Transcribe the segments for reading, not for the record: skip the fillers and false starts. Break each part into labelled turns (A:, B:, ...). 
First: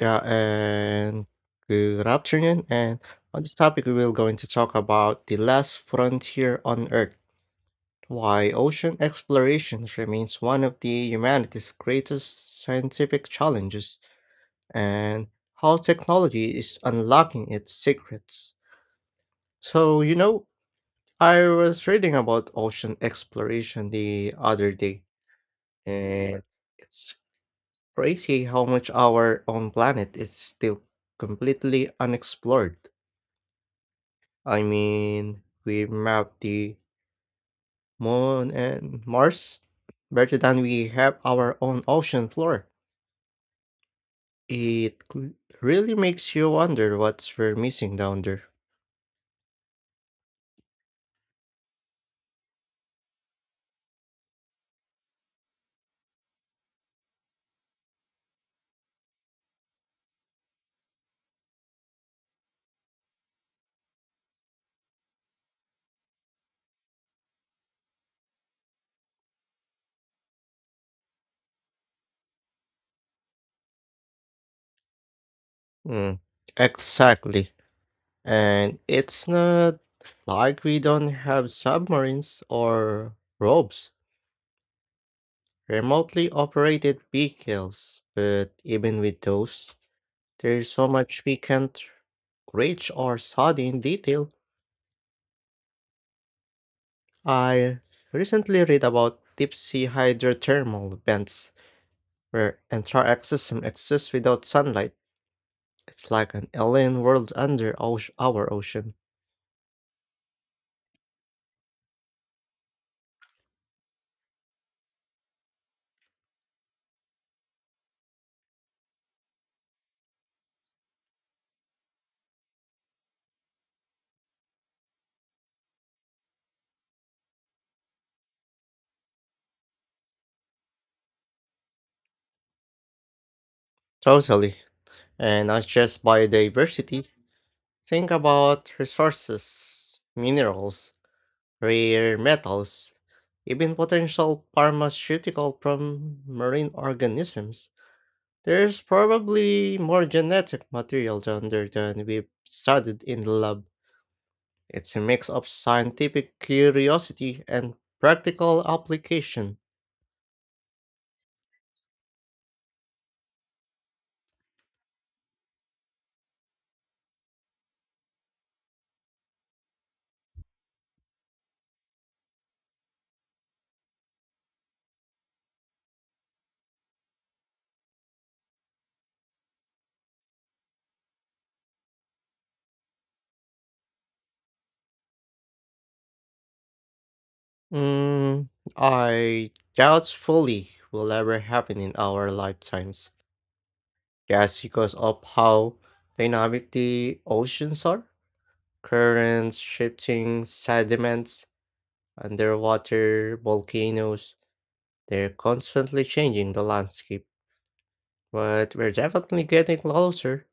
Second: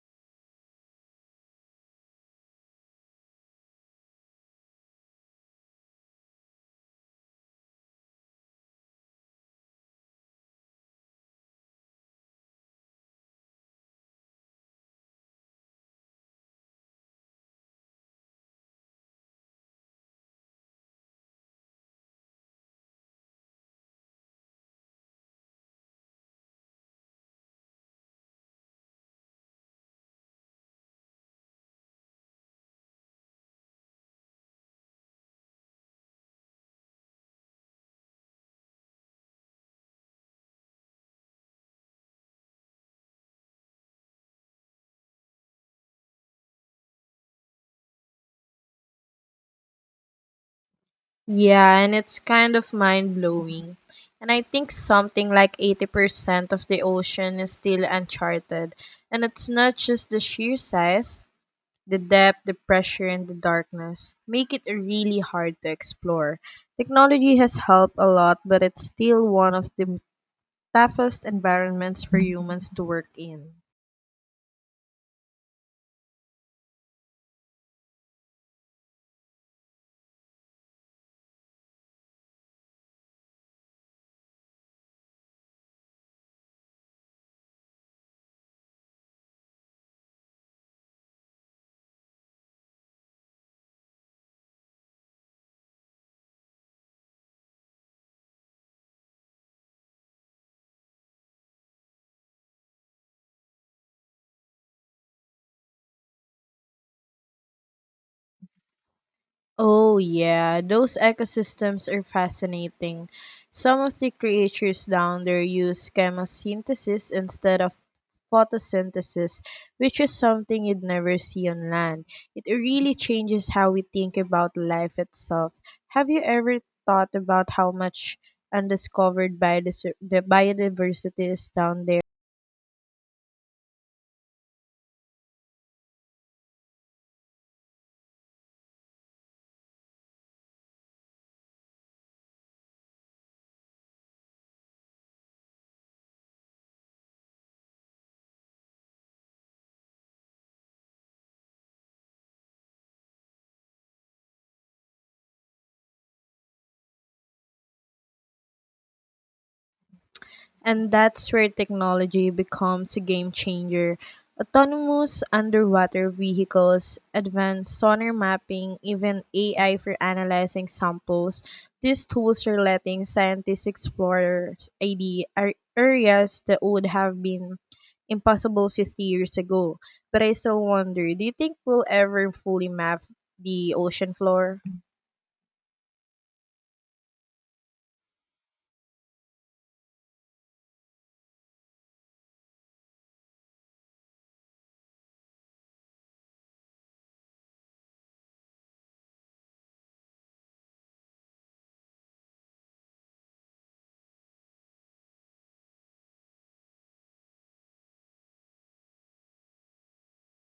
A: Yeah, and good afternoon. And on this topic, we will going to talk about the last frontier on Earth, why ocean exploration remains one of the humanity's greatest scientific challenges, and how technology is unlocking its secrets. So, I was reading about ocean exploration the other day, and it's crazy how much our own planet is still completely unexplored. I mean, we mapped the moon and Mars better than we have our own ocean floor. It cl- Really makes you wonder what's we're missing down there.
B: Yeah, and it's kind of mind blowing. And I think something like 80% of the ocean is still uncharted. And it's not just the sheer size, the depth, the pressure, and the darkness make it really hard to explore. Technology has helped a lot, but it's still one of the toughest environments for humans to work in.
A: Mm, exactly. And it's not like we don't have submarines or robes, remotely operated vehicles, but even with those, there's so much we can't reach or study in detail. I recently read about deep sea hydrothermal vents where entire ecosystem exists without sunlight. It's like an alien world under our ocean.
B: Oh, yeah, those ecosystems are fascinating. Some of the creatures down there use chemosynthesis instead of photosynthesis, which is something you'd never see on land. It really changes how we think about life itself. Have you ever thought about how much the biodiversity is down there?
A: Totally. And not just biodiversity. Think about resources, minerals, rare metals, even potential pharmaceutical from marine organisms. There's probably more genetic material down there than we've studied in the lab. It's a mix of scientific curiosity and practical application.
B: And that's where technology becomes a game changer. Autonomous underwater vehicles, advanced sonar mapping, even AI for analyzing samples. These tools are letting scientists explore areas that would have been impossible 50 years ago. But I still wonder, do you think we'll ever fully map the ocean floor?
A: Mm, I doubt fully will ever happen in our lifetimes, just because of how dynamic the oceans are. Currents, shifting sediments, underwater volcanoes, they're constantly changing the landscape. But we're definitely getting closer,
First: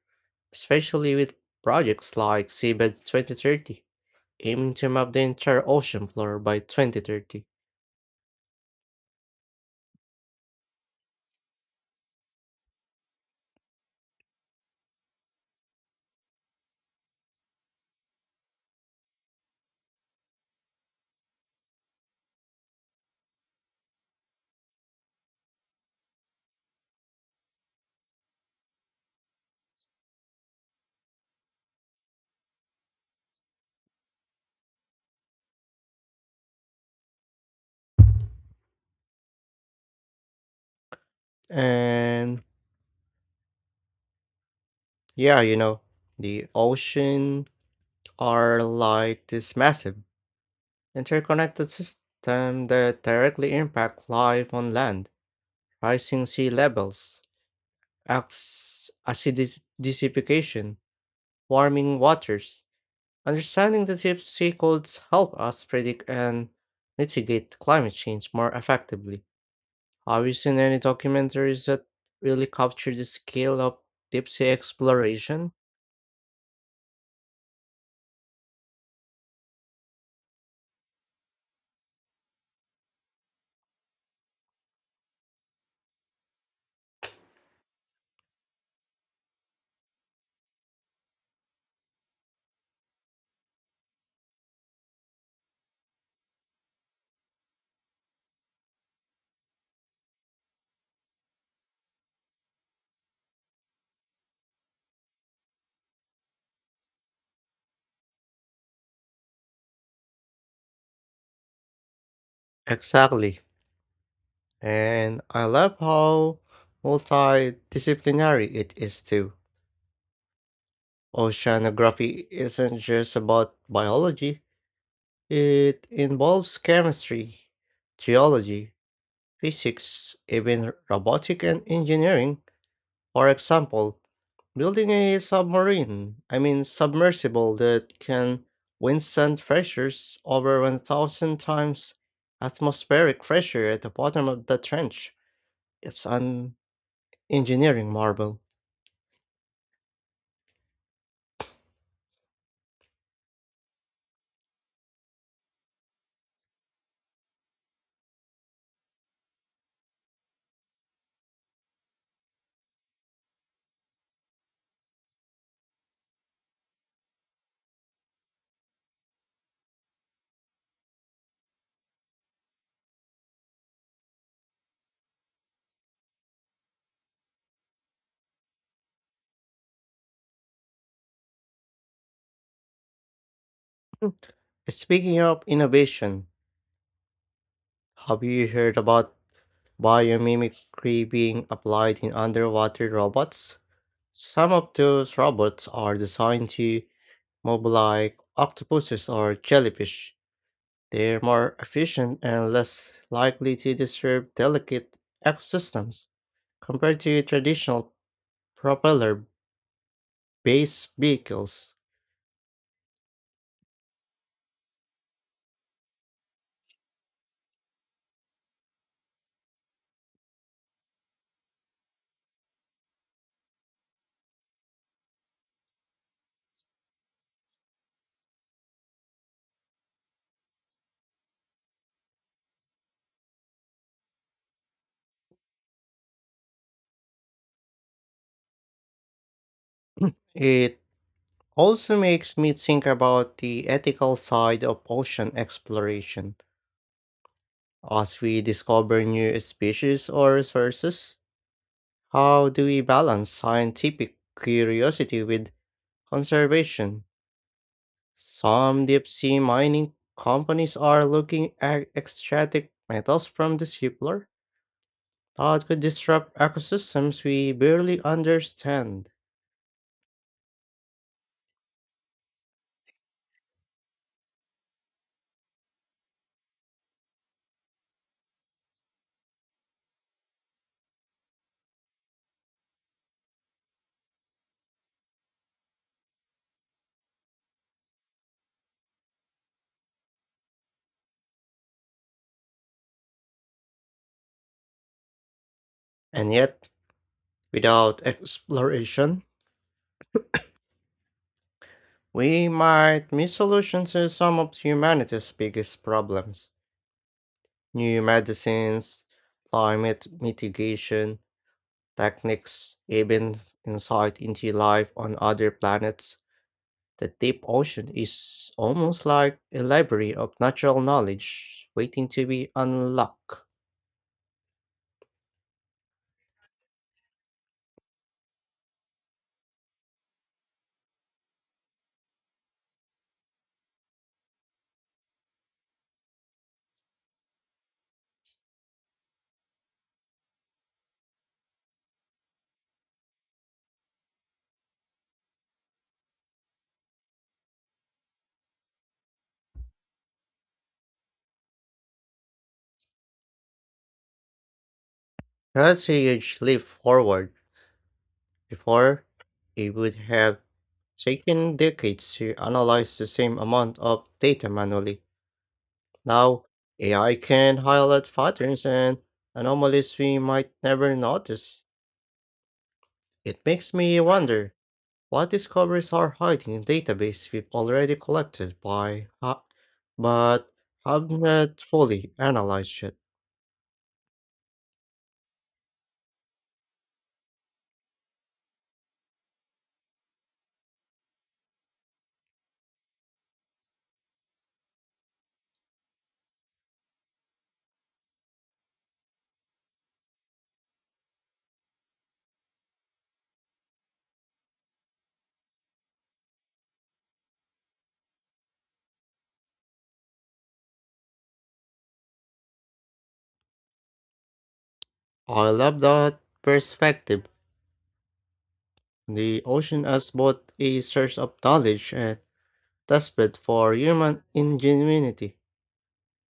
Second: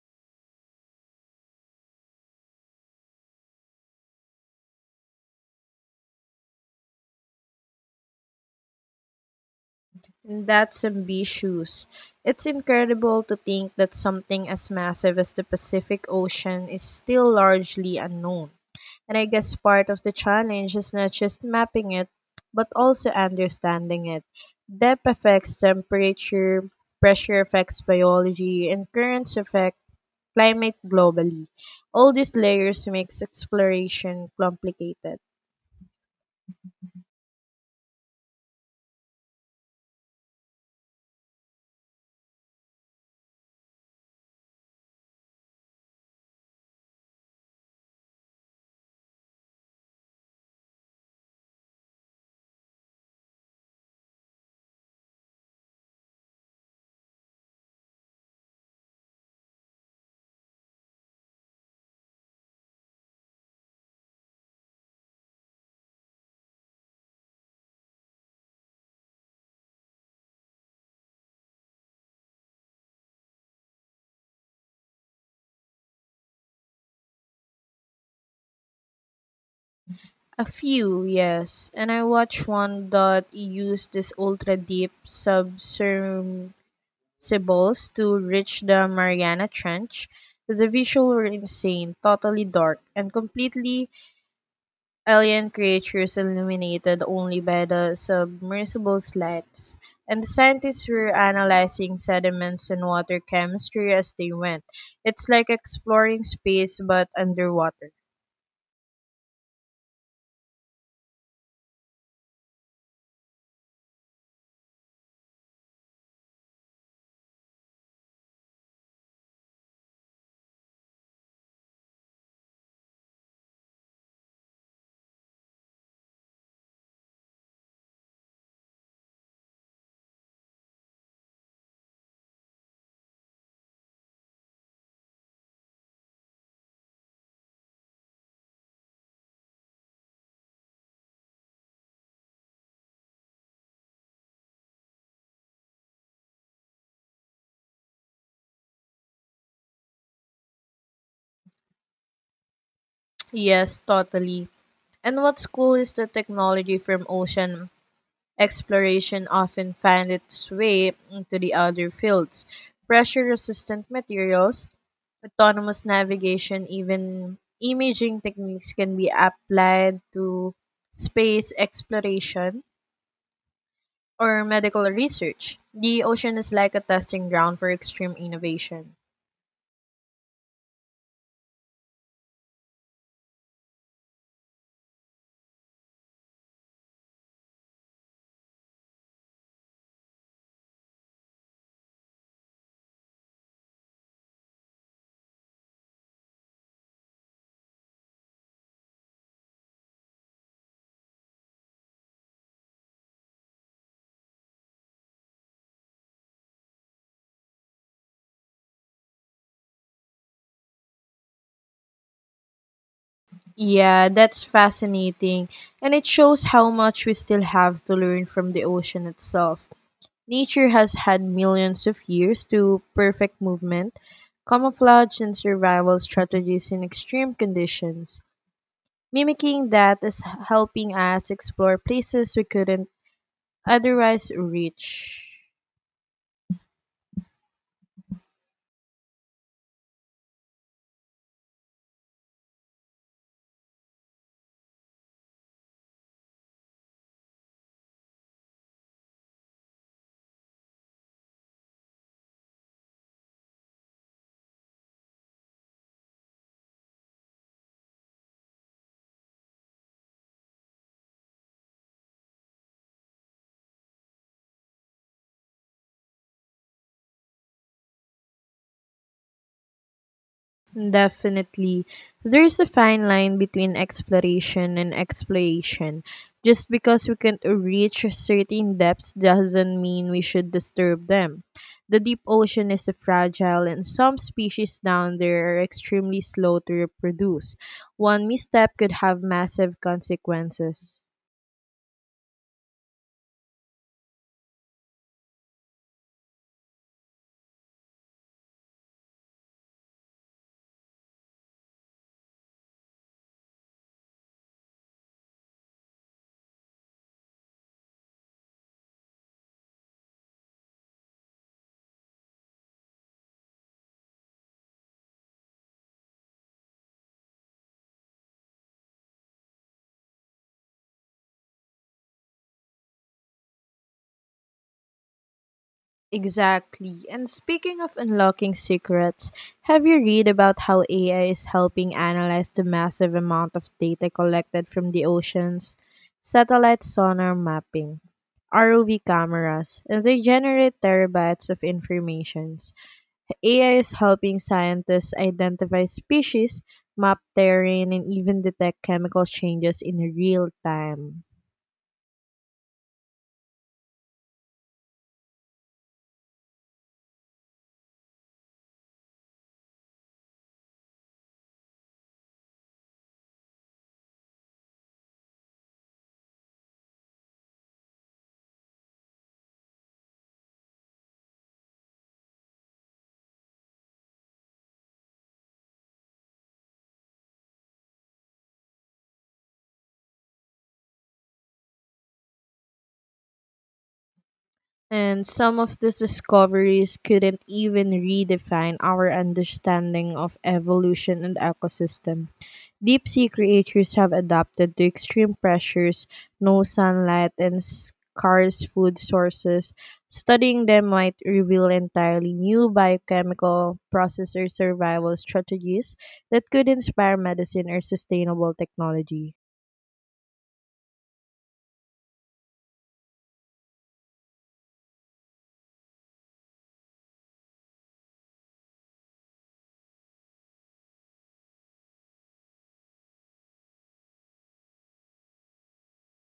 A: especially with projects like Seabed 2030, aiming to map the entire ocean floor by 2030.
B: That's ambitious. It's incredible to think that something as massive as the Pacific Ocean is still largely unknown. And I guess part of the challenge is not just mapping it, but also understanding it. Depth affects temperature, pressure affects biology, and currents affect climate globally. All these layers makes exploration complicated.
A: And yeah, you know, the ocean are like this massive interconnected system that directly impact life on land, rising sea levels, acts acidification, warming waters. Understanding the deep sea codes help us predict and mitigate climate change more effectively. Have you seen any documentaries that really capture the scale of deep sea exploration?
B: A few, yes. And I watched one that used this ultra deep submersibles to reach the Mariana Trench. The visuals were insane, totally dark, and completely alien creatures illuminated only by the submersible's lights. And the scientists were analyzing sediments and water chemistry as they went. It's like exploring space but underwater.
A: Exactly. And I love how multidisciplinary it is too. Oceanography isn't just about biology, it involves chemistry, geology, physics, even robotic and engineering. For example, building a submarine, I mean submersible that can withstand pressures over 1000 times atmospheric pressure at the bottom of the trench. It's an engineering marvel.
B: Yes, totally. And what's cool is that technology from ocean exploration often find its way into the other fields. Pressure resistant materials, autonomous navigation, even imaging techniques can be applied to space exploration or medical research. The ocean is like a testing ground for extreme innovation.
A: Speaking of innovation, have you heard about biomimicry being applied in underwater robots? Some of those robots are designed to move like octopuses or jellyfish. They're more efficient and less likely to disturb delicate ecosystems compared to traditional propeller based vehicles.
B: Yeah, that's fascinating. And it shows how much we still have to learn from the ocean itself. Nature has had millions of years to perfect movement, camouflage, and survival strategies in extreme conditions. Mimicking that is helping us explore places we couldn't otherwise reach.
A: It also makes me think about the ethical side of ocean exploration. As we discover new species or resources, how do we balance scientific curiosity with conservation? Some deep sea mining companies are looking at extracting metals from the seafloor that could disrupt ecosystems we barely understand.
B: Definitely. There's a fine line between exploration and exploitation. Just because we can reach certain depths doesn't mean we should disturb them. The deep ocean is fragile, and some species down there are extremely slow to reproduce. One misstep could have massive consequences.
A: And yet, without exploration, we might miss solutions to some of humanity's biggest problems. New medicines, climate mitigation, techniques, even insight into life on other planets. The deep ocean is almost like a library of natural knowledge waiting to be unlocked.
B: Exactly. And speaking of unlocking secrets, have you read about how AI is helping analyze the massive amount of data collected from the oceans, satellite sonar mapping, ROV cameras, and they generate terabytes of informations. AI is helping scientists identify species, map terrain, and even detect chemical changes in real time.
A: That's a huge leap forward. Before, it would have taken decades to analyze the same amount of data manually. Now, AI can highlight patterns and anomalies we might never notice. It makes me wonder, what discoveries are hiding in databases we've already collected but have not fully analyzed yet?
B: And some of these discoveries couldn't even redefine our understanding of evolution and ecosystem. Deep sea creatures have adapted to extreme pressures, no sunlight, and scarce food sources. Studying them might reveal entirely new biochemical process or survival strategies that could inspire medicine or sustainable technology.
A: I love that perspective. The ocean as both a source of knowledge and testbed for human ingenuity.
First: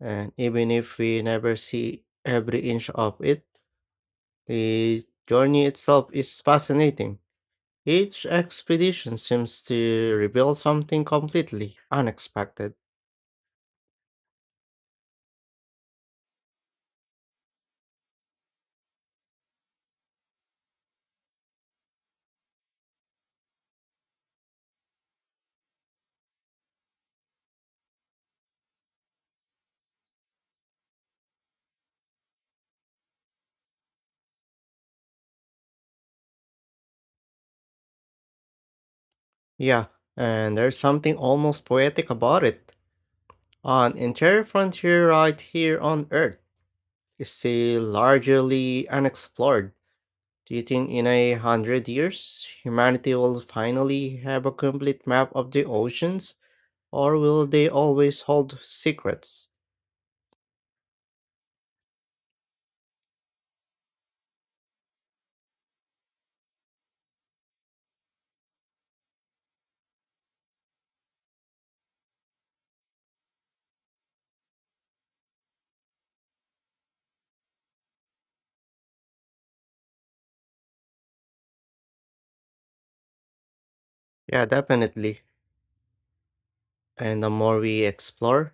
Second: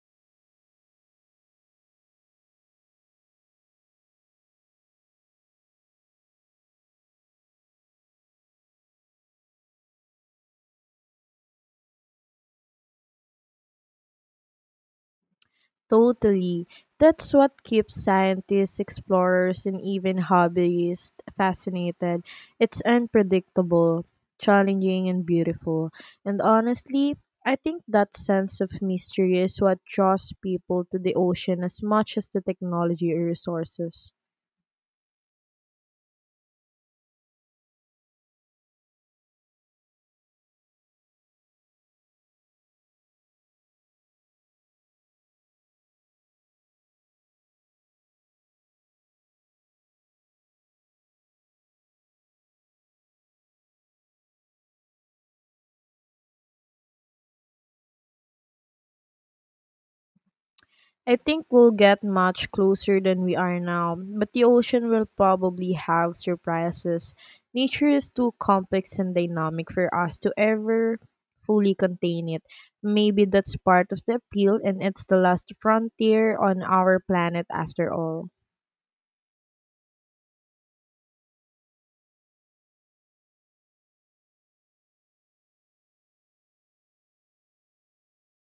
A: And even if we never see every inch of it, the journey itself is fascinating. Each expedition seems to reveal something completely unexpected.
B: Totally. That's what keeps scientists, explorers, and even hobbyists fascinated. It's unpredictable, challenging, and beautiful. And honestly, I think that sense of mystery is what draws people to the ocean as much as the technology or resources.
A: Yeah, and there's something almost poetic about it. An entire frontier right here on Earth is still largely unexplored. Do you think in 100 years humanity will finally have a complete map of the oceans, or will they always hold secrets?
B: I think we'll get much closer than we are now, but the ocean will probably have surprises. Nature is too complex and dynamic for us to ever fully contain it. Maybe that's part of the appeal, and it's the last frontier on our planet after all.
A: Yeah, definitely. And the more we explore,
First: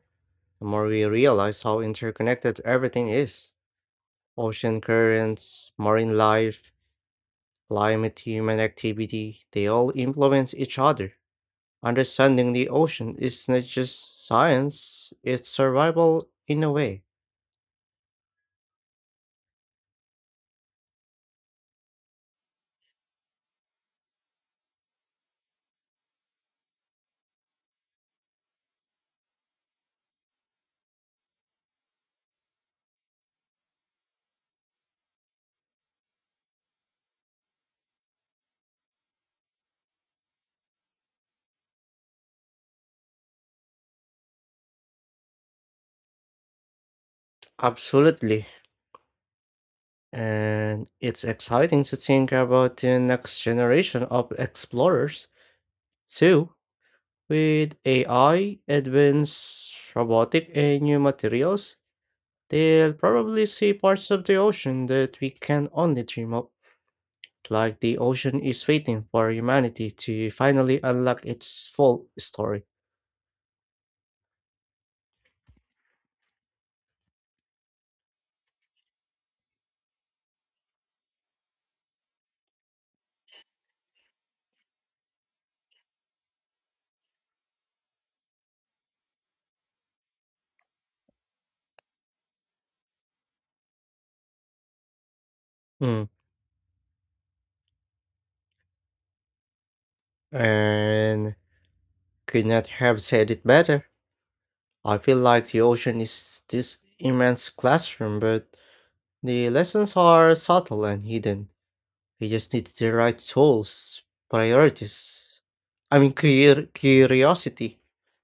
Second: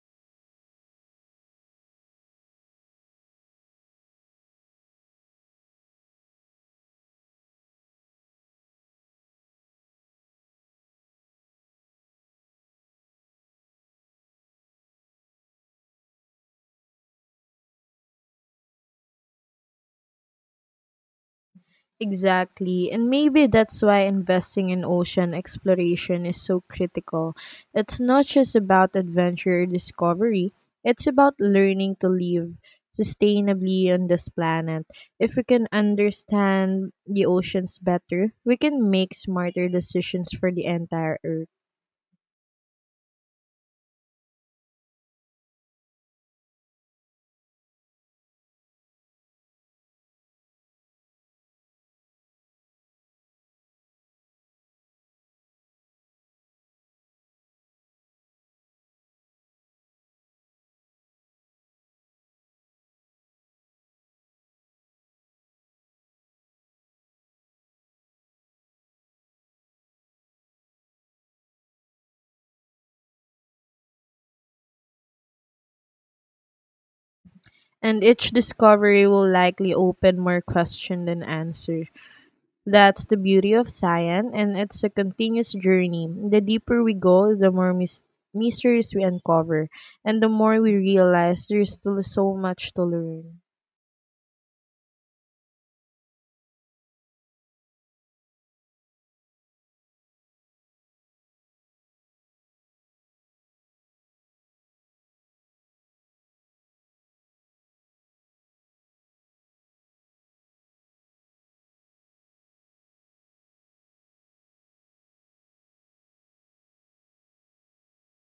A: the more we realize how interconnected everything is. Ocean currents, marine life, climate, human activity, they all influence each other. Understanding the ocean is not just science, it's survival in a way.
B: Exactly. And maybe that's why investing in ocean exploration is so critical. It's not just about adventure or discovery, it's about learning to live sustainably on this planet. If we can understand the oceans better, we can make smarter decisions for the entire Earth.
A: Absolutely. And it's exciting to think about the next generation of explorers, too, with AI, advanced robotic, and new materials. They'll probably see parts of the ocean that we can only dream of. Like the ocean is waiting for humanity to finally unlock its full story.
B: And each discovery will likely open more question than answer. That's the beauty of science, and it's a continuous journey. The deeper we go, the more mysteries we uncover, and the more we realize there's still so much to learn.
A: Mm. And could not have said it better. I feel like the ocean is this immense classroom, but the lessons are subtle and hidden. We just need the right tools, priorities, I mean, clear curiosity,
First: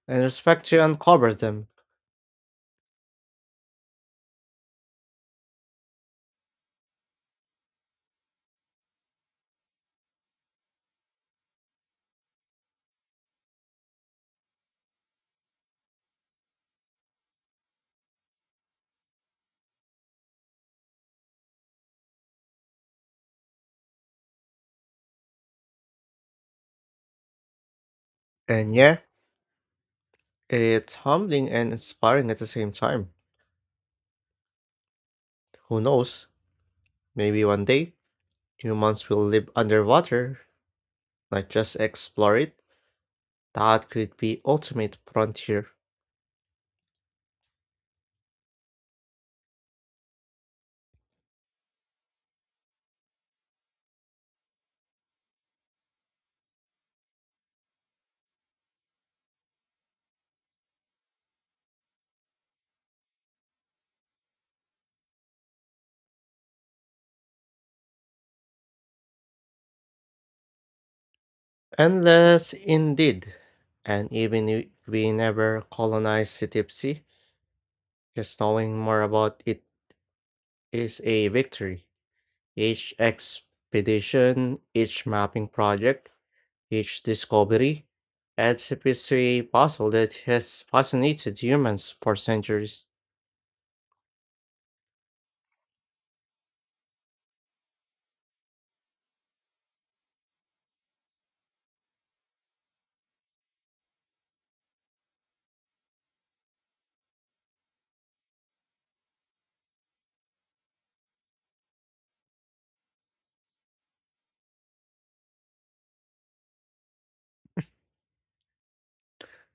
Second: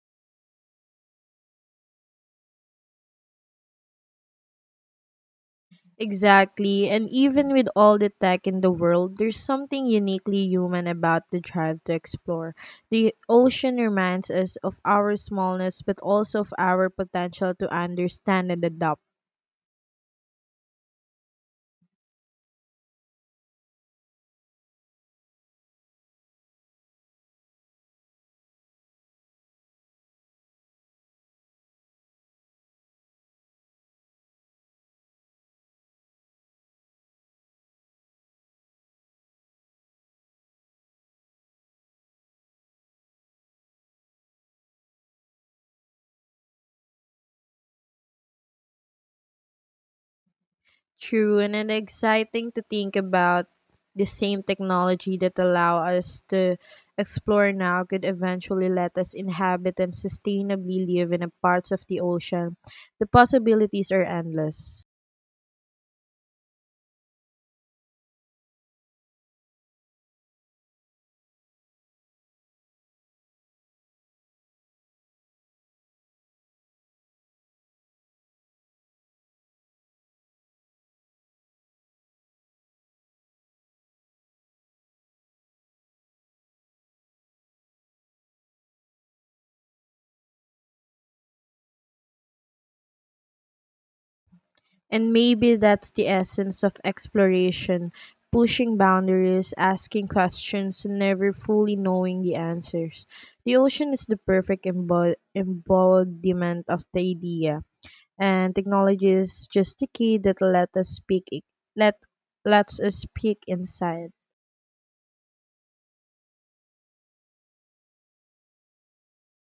A: and respect to uncover them.
B: Exactly, and even with all the tech in the world, there's something uniquely human about the drive to explore. The ocean reminds us of our smallness, but also of our potential to understand and adapt.
A: And yeah, it's humbling and inspiring at the same time. Who knows? Maybe one day humans will live underwater, not just explore it. That could be ultimate frontier.
B: True, and it's exciting to think about the same technology that allow us to explore now could eventually let us inhabit and sustainably live in a parts of the ocean. The possibilities are endless.
A: Unless indeed, and even if we never colonize Cetipsi, just knowing more about it is a victory. Each expedition, each mapping project, each discovery adds a piece to a puzzle that has fascinated humans for centuries.
B: And maybe that's the essence of exploration, pushing boundaries, asking questions, and never fully knowing the answers. The ocean is the perfect embodiment of the idea and technology is just the key that let lets us speak inside.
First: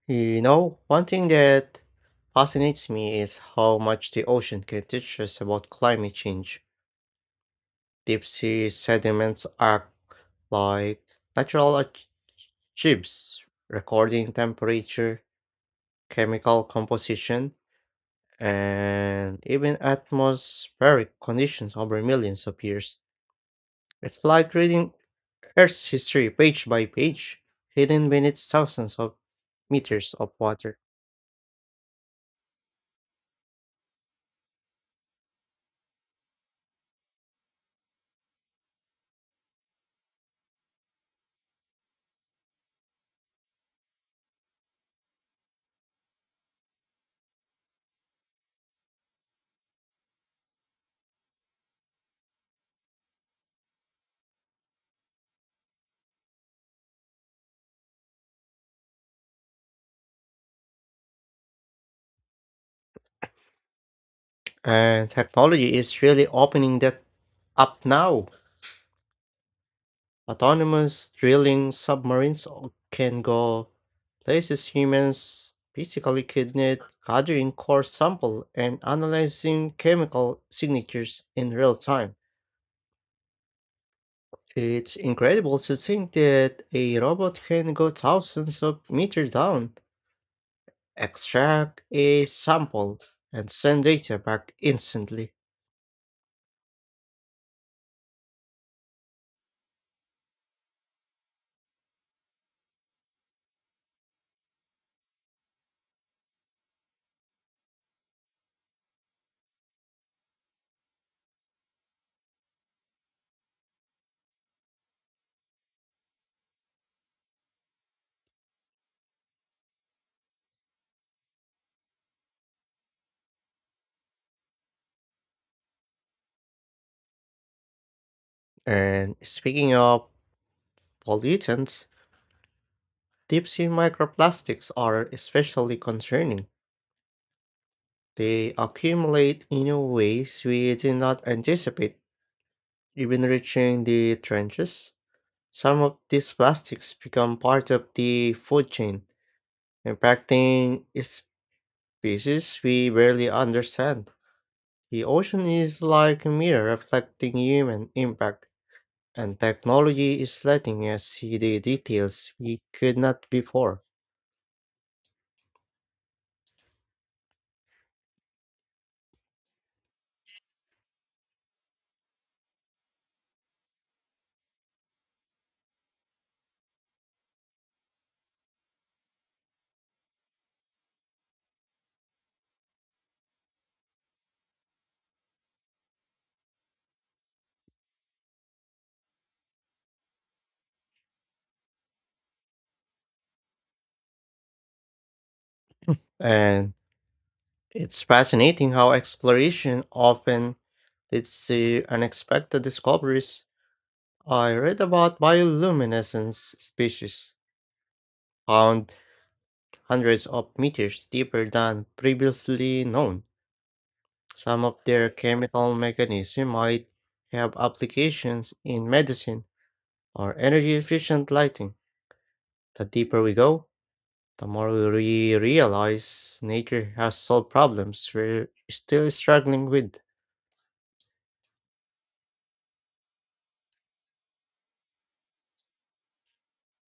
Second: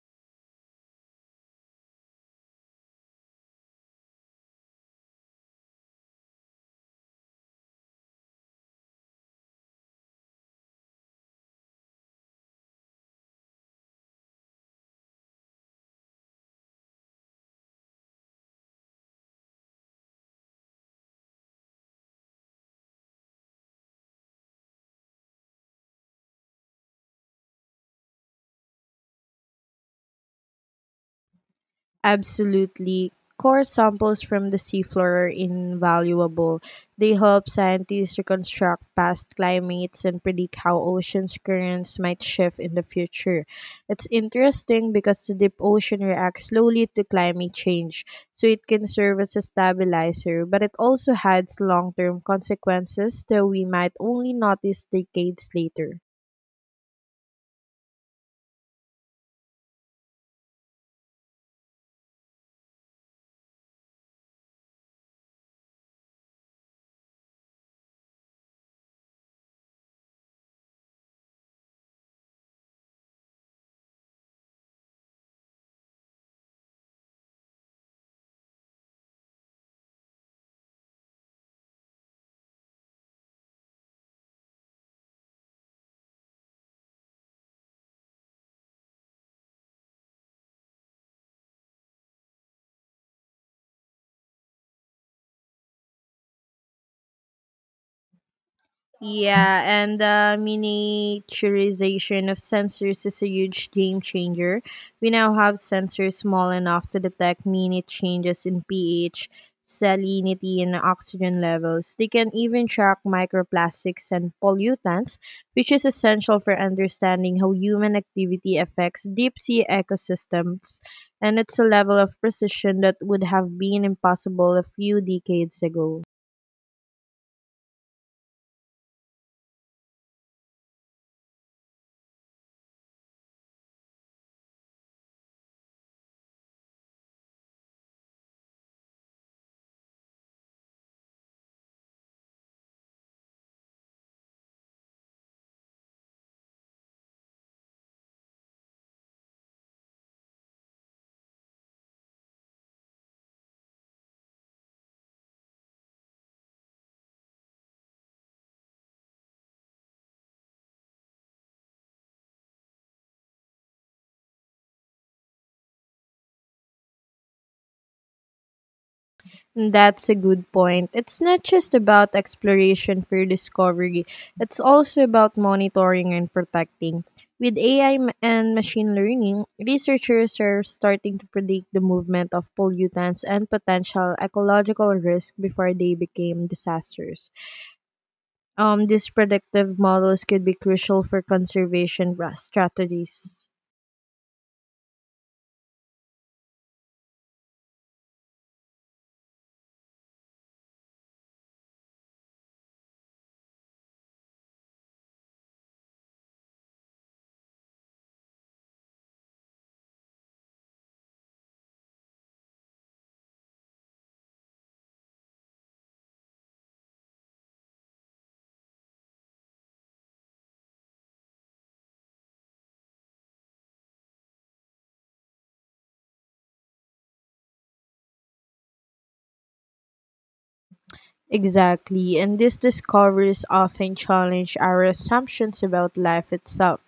A: You know, one thing that fascinates me is how much the ocean can teach us about climate change. Deep sea sediments act like natural chips, recording temperature, chemical composition, and even atmospheric conditions over millions of years. It's like reading Earth's history page by page, hidden beneath thousands of meters of water.
B: Absolutely. Core samples from the seafloor are invaluable. They help scientists reconstruct past climates and predict how ocean's currents might shift in the future. It's interesting because the deep ocean reacts slowly to climate change, so it can serve as a stabilizer, but it also has long term consequences that we might only notice decades later.
A: And technology is really opening that up now. Autonomous drilling submarines can go places humans physically could not, gathering core sample and analyzing chemical signatures in real time. It's incredible to think that a robot can go thousands of meters down, extract a sample, and send data back instantly.
B: Yeah, and the miniaturization of sensors is a huge game changer. We now have sensors small enough to detect minute changes in pH, salinity, and oxygen levels. They can even track microplastics and pollutants, which is essential for understanding how human activity affects deep sea ecosystems. And it's a level of precision that would have been impossible a few decades ago.
A: And speaking of pollutants, deep sea microplastics are especially concerning. They accumulate in ways we did not anticipate, even reaching the trenches. Some of these plastics become part of the food chain, impacting species we barely understand. The ocean is like a mirror reflecting human impact, and technology is letting us see the details we could not before.
B: That's a good point. It's not just about exploration for discovery, it's also about monitoring and protecting. With AI and machine learning, researchers are starting to predict the movement of pollutants and potential ecological risk before they became disasters. These predictive models could be crucial for strategies.
A: And it's fascinating how exploration often leads to unexpected discoveries. I read about bioluminescence species found hundreds of meters deeper than previously known. Some of their chemical mechanism might have applications in medicine or energy efficient lighting. The deeper we go, the more we realize nature has solved problems we're still struggling with.
B: Exactly, and these discoveries often challenge our assumptions about life itself.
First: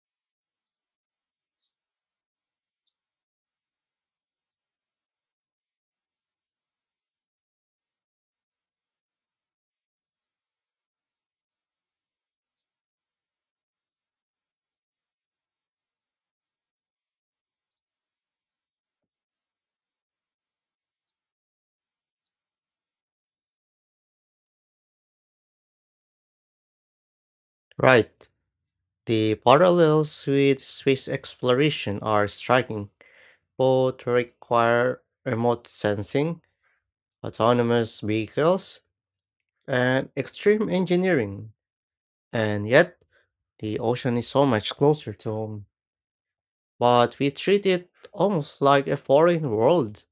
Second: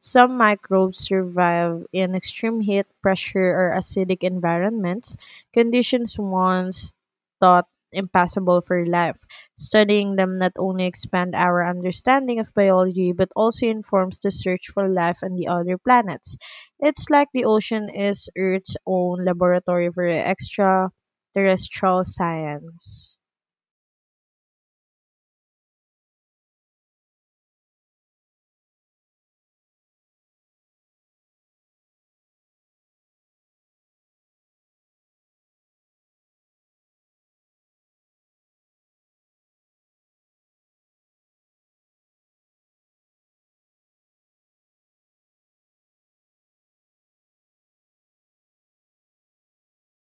B: Some microbes survive in extreme heat, pressure, or acidic environments, conditions once thought impossible for life. Studying them not only expand our understanding of biology but also informs the search for life on the other planets. It's like the ocean is Earth's own laboratory for extraterrestrial science.
A: Right. The parallels with space exploration are striking. Both require remote sensing, autonomous vehicles, and extreme engineering. And yet, the ocean is so much closer to home. But we treat it almost like a foreign world.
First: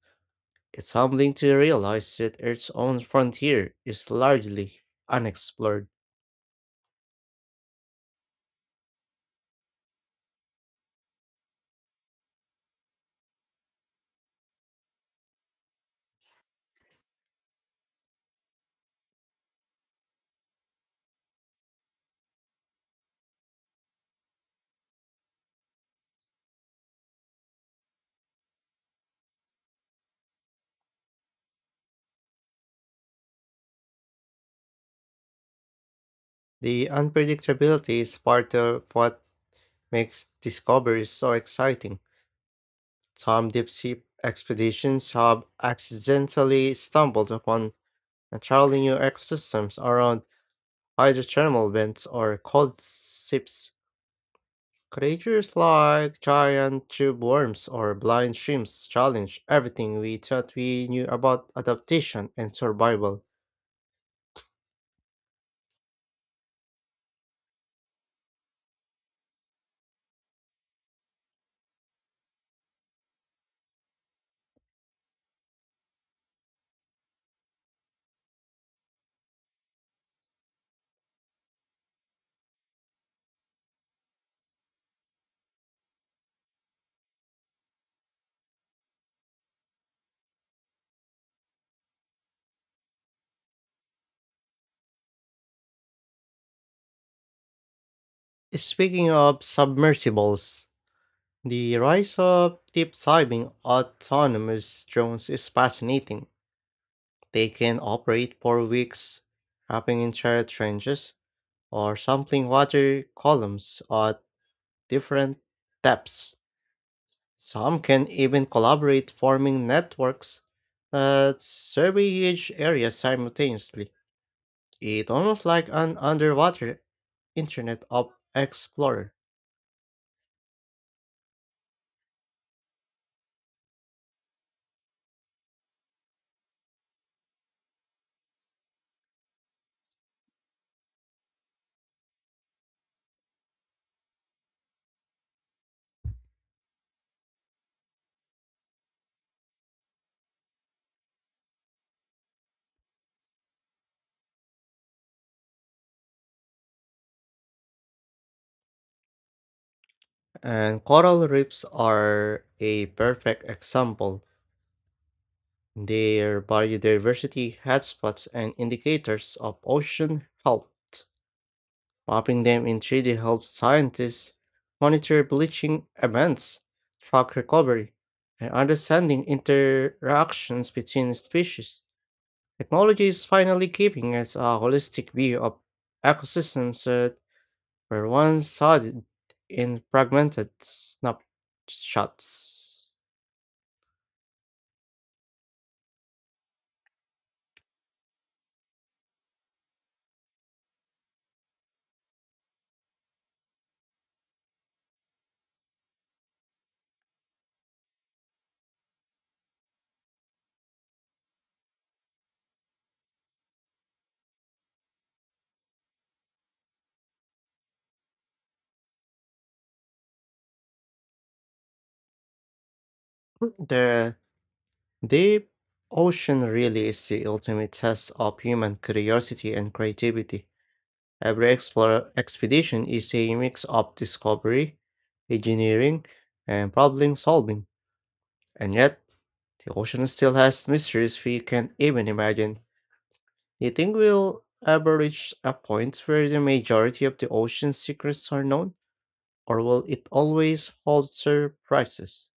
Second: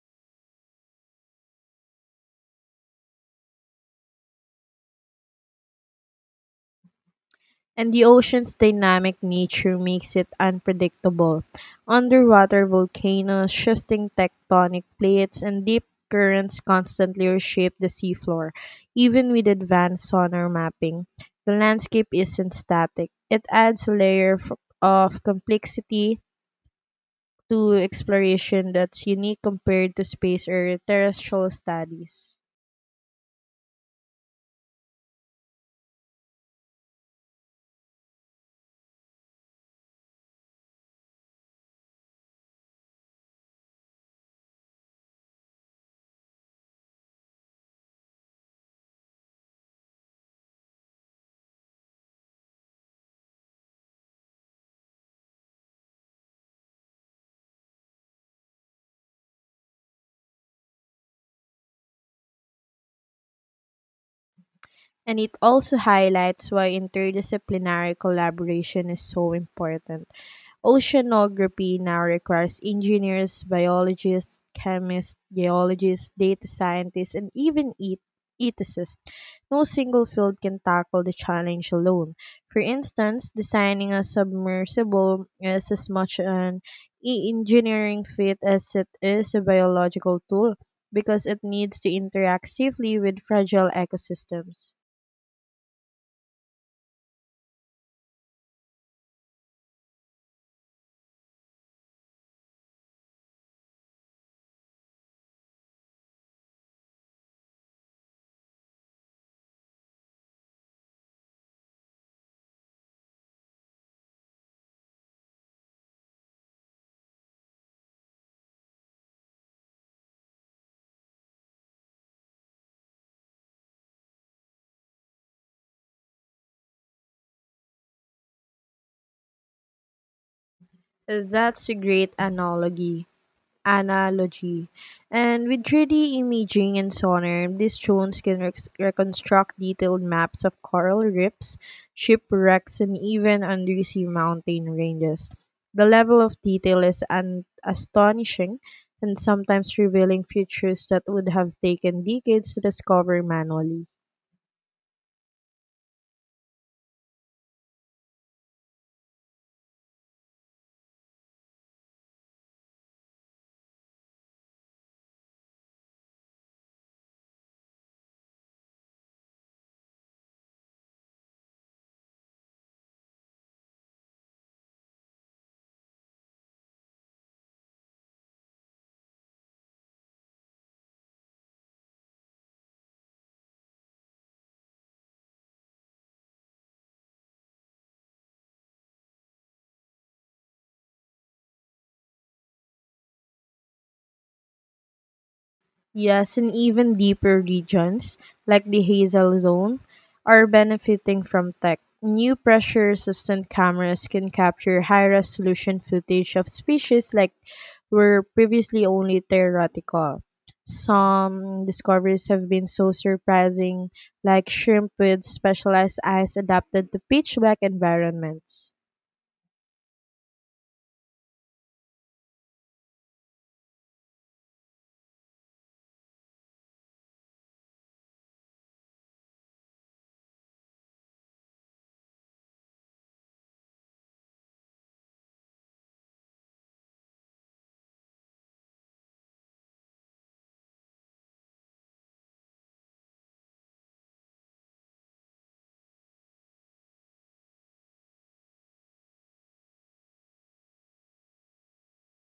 A: It's humbling to realize that Earth's own frontier is largely unexplored.
B: And the ocean's dynamic nature makes it unpredictable. Underwater volcanoes, shifting tectonic plates, and deep currents constantly reshape the seafloor. Even with advanced sonar mapping, the landscape isn't static. It adds a layer of complexity to exploration that's unique compared to space or terrestrial studies.
A: The unpredictability is part of what makes discoveries so exciting. Some deep sea expeditions have accidentally stumbled upon entirely new ecosystems around hydrothermal vents or cold sips. Creatures like giant tube worms or blind shrimps challenge everything we thought we knew about adaptation and survival.
B: And it also highlights why interdisciplinary collaboration is so important. Oceanography now requires engineers, biologists, chemists, geologists, data scientists, and even ethicists. No single field can tackle the challenge alone. For instance, designing a submersible is as much an engineering feat as it is a biological tool because it needs to interact safely with fragile ecosystems.
A: Speaking of submersibles, the rise of deep diving autonomous drones is fascinating. They can operate for weeks, mapping entire trenches or sampling water columns at different depths. Some can even collaborate, forming networks that survey huge areas simultaneously. It's almost like an underwater Internet of Explorer.
B: That's a great analogy. Analogy. And with 3D imaging and sonar, these drones can reconstruct detailed maps of coral reefs, shipwrecks, and even undersea mountain ranges. The level of detail is astonishing and sometimes revealing features that would have taken decades to discover manually.
A: And coral reefs are a perfect example. Their biodiversity hotspots and indicators of ocean health. Mapping them in 3D helps scientists monitor bleaching events, track recovery, and understanding interactions between species. Technology is finally giving us a holistic view of ecosystems that were once studied in fragmented snapshots.
B: Yes, and even deeper regions, like the Hazel Zone, are benefiting from tech. New pressure resistant cameras can capture high resolution footage of species like were previously only theoretical. Some discoveries have been so surprising, like shrimp with specialized eyes adapted to pitch black environments.
A: The deep ocean really is the ultimate test of human curiosity and creativity. Every explore expedition is a mix of discovery, engineering, and problem solving. And yet, the ocean still has mysteries we can't even imagine. Do you think we'll ever reach a point where the majority of the ocean's secrets are known? Or will it always hold surprises?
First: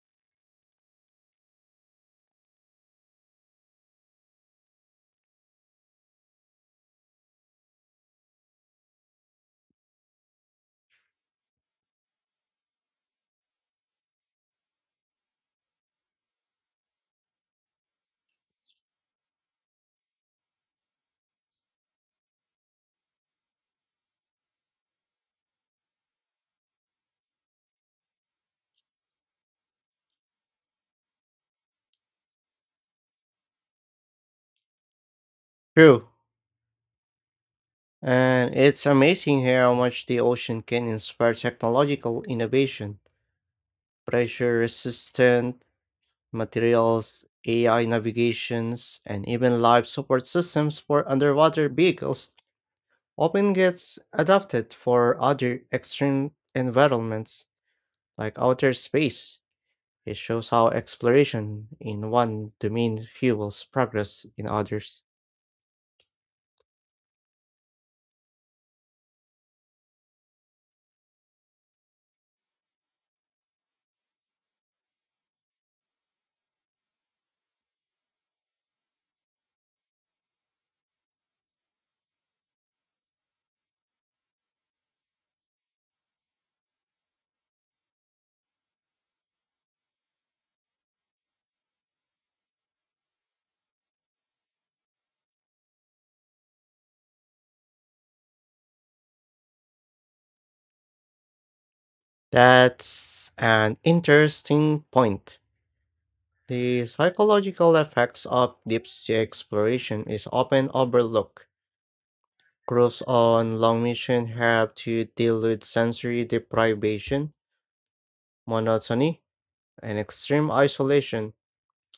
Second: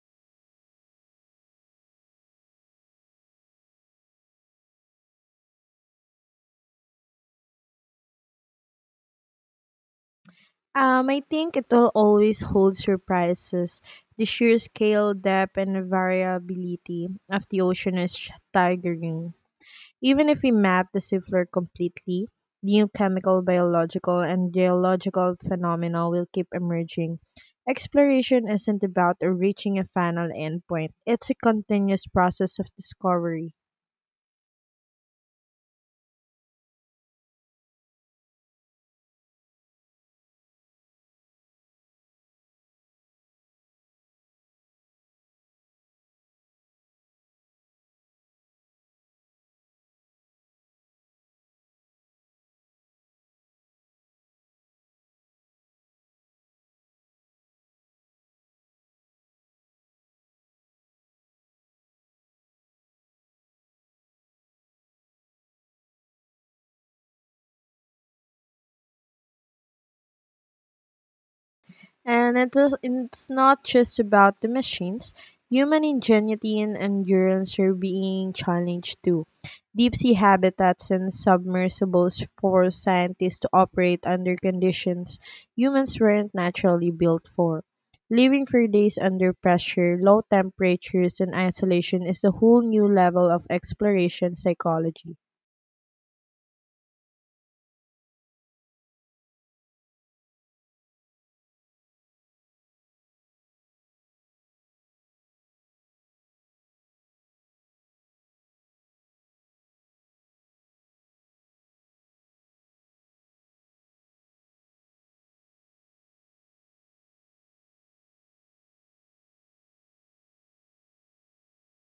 B: I think it will always hold surprises. The sheer scale, depth, and variability of the ocean is staggering. Even if we map the seafloor completely, new chemical, biological, and geological phenomena will keep emerging. Exploration isn't about reaching a final endpoint, it's a continuous process of discovery.
A: True. And it's amazing here how much the ocean can inspire technological innovation, pressure resistant materials, AI navigations, and even live support systems for underwater vehicles often gets adapted for other extreme environments like outer space. It shows how exploration in one domain fuels progress in others.
B: And it is, it's not just about the machines. Human ingenuity and endurance are being challenged too. Deep sea habitats and submersibles force scientists to operate under conditions humans weren't naturally built for. Living for days under pressure, low temperatures, and isolation is a whole new level of exploration psychology.
A: That's an interesting point. The psychological effects of deep sea exploration is often overlooked. Crews on long missions have to deal with sensory deprivation, monotony, and extreme isolation.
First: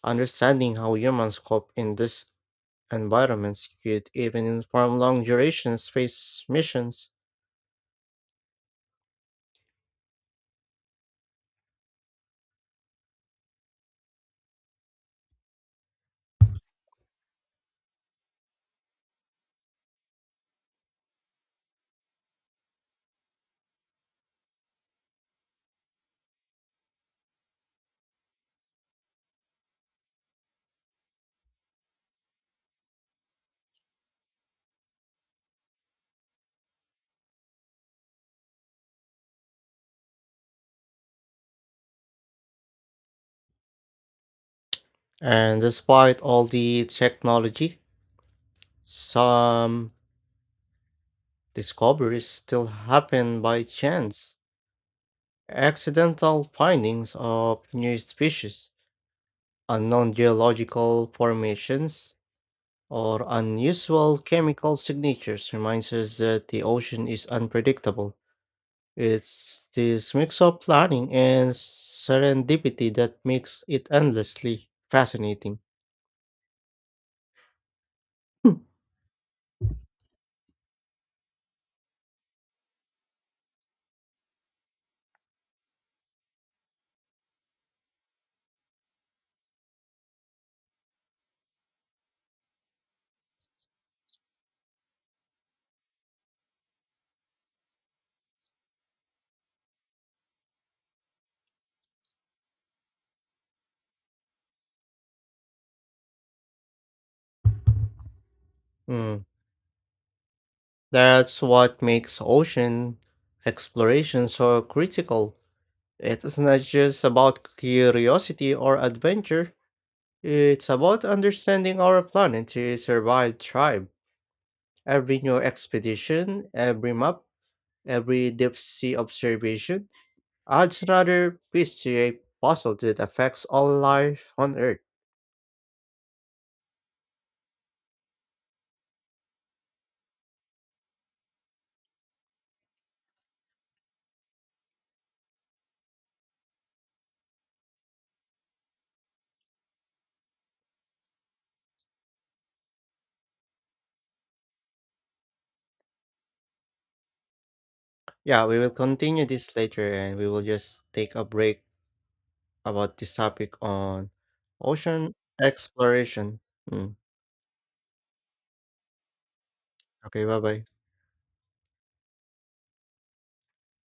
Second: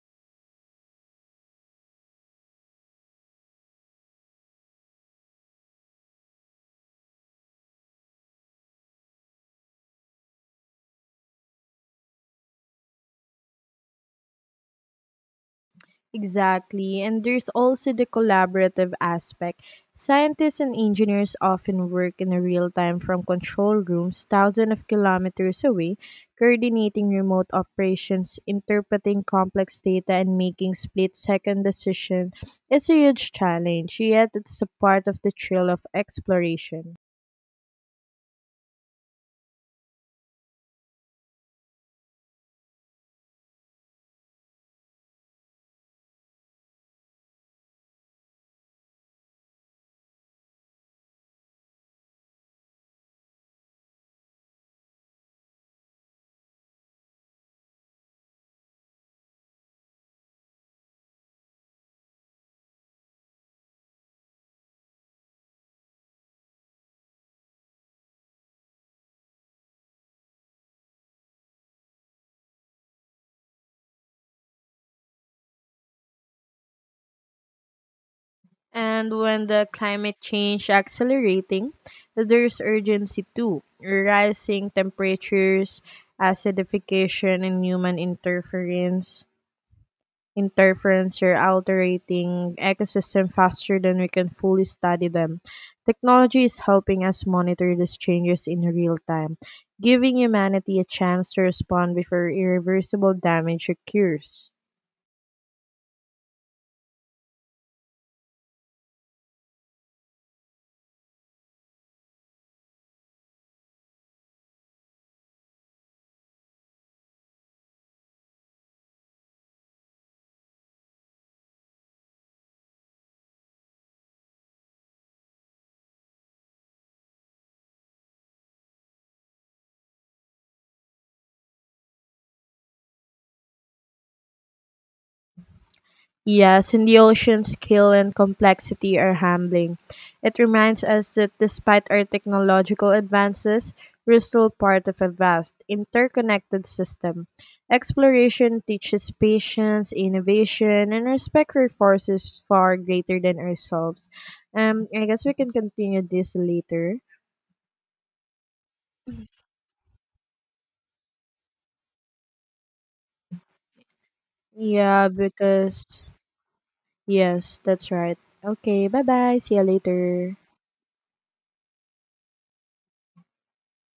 A: Understanding how humans cope in these environments could even inform long duration space missions.
B: Exactly. And there's also the collaborative aspect. Scientists and engineers often work in real time from control rooms thousands of kilometers away, coordinating remote operations, interpreting complex data, and making split second decisions. It's a huge challenge, yet, it's a part of the thrill of exploration.
A: And despite all the technology, some discoveries still happen by chance. Accidental findings of new species, unknown geological formations, or unusual chemical signatures reminds us that the ocean is unpredictable. It's this mix of planning and serendipity that makes it endlessly fascinating.
B: And when the climate change accelerating, there's urgency too. Rising temperatures, acidification, and human interference are altering ecosystem faster than we can fully study them. Technology is helping us monitor these changes in real time, giving humanity a chance to respond before irreversible damage occurs.
A: Mm, that's what makes ocean exploration so critical. It's not just about curiosity or adventure, it's about understanding our planet to survive, thrive. Every new expedition, every map, every deep sea observation adds another piece to a puzzle that affects all life on Earth.
B: Yes, and the ocean's scale and complexity are humbling. It reminds us that despite our technological advances, we're still part of a vast, interconnected system. Exploration teaches patience, innovation, and respect for forces far greater than ourselves. I guess we can continue this later.
A: Yeah, we will continue this later and we will just take a break about this topic on
B: Yeah,
A: ocean
B: because
A: exploration. Mm.
B: yes, that's right. Okay, bye bye. See you
A: Okay,
B: later.
A: bye bye.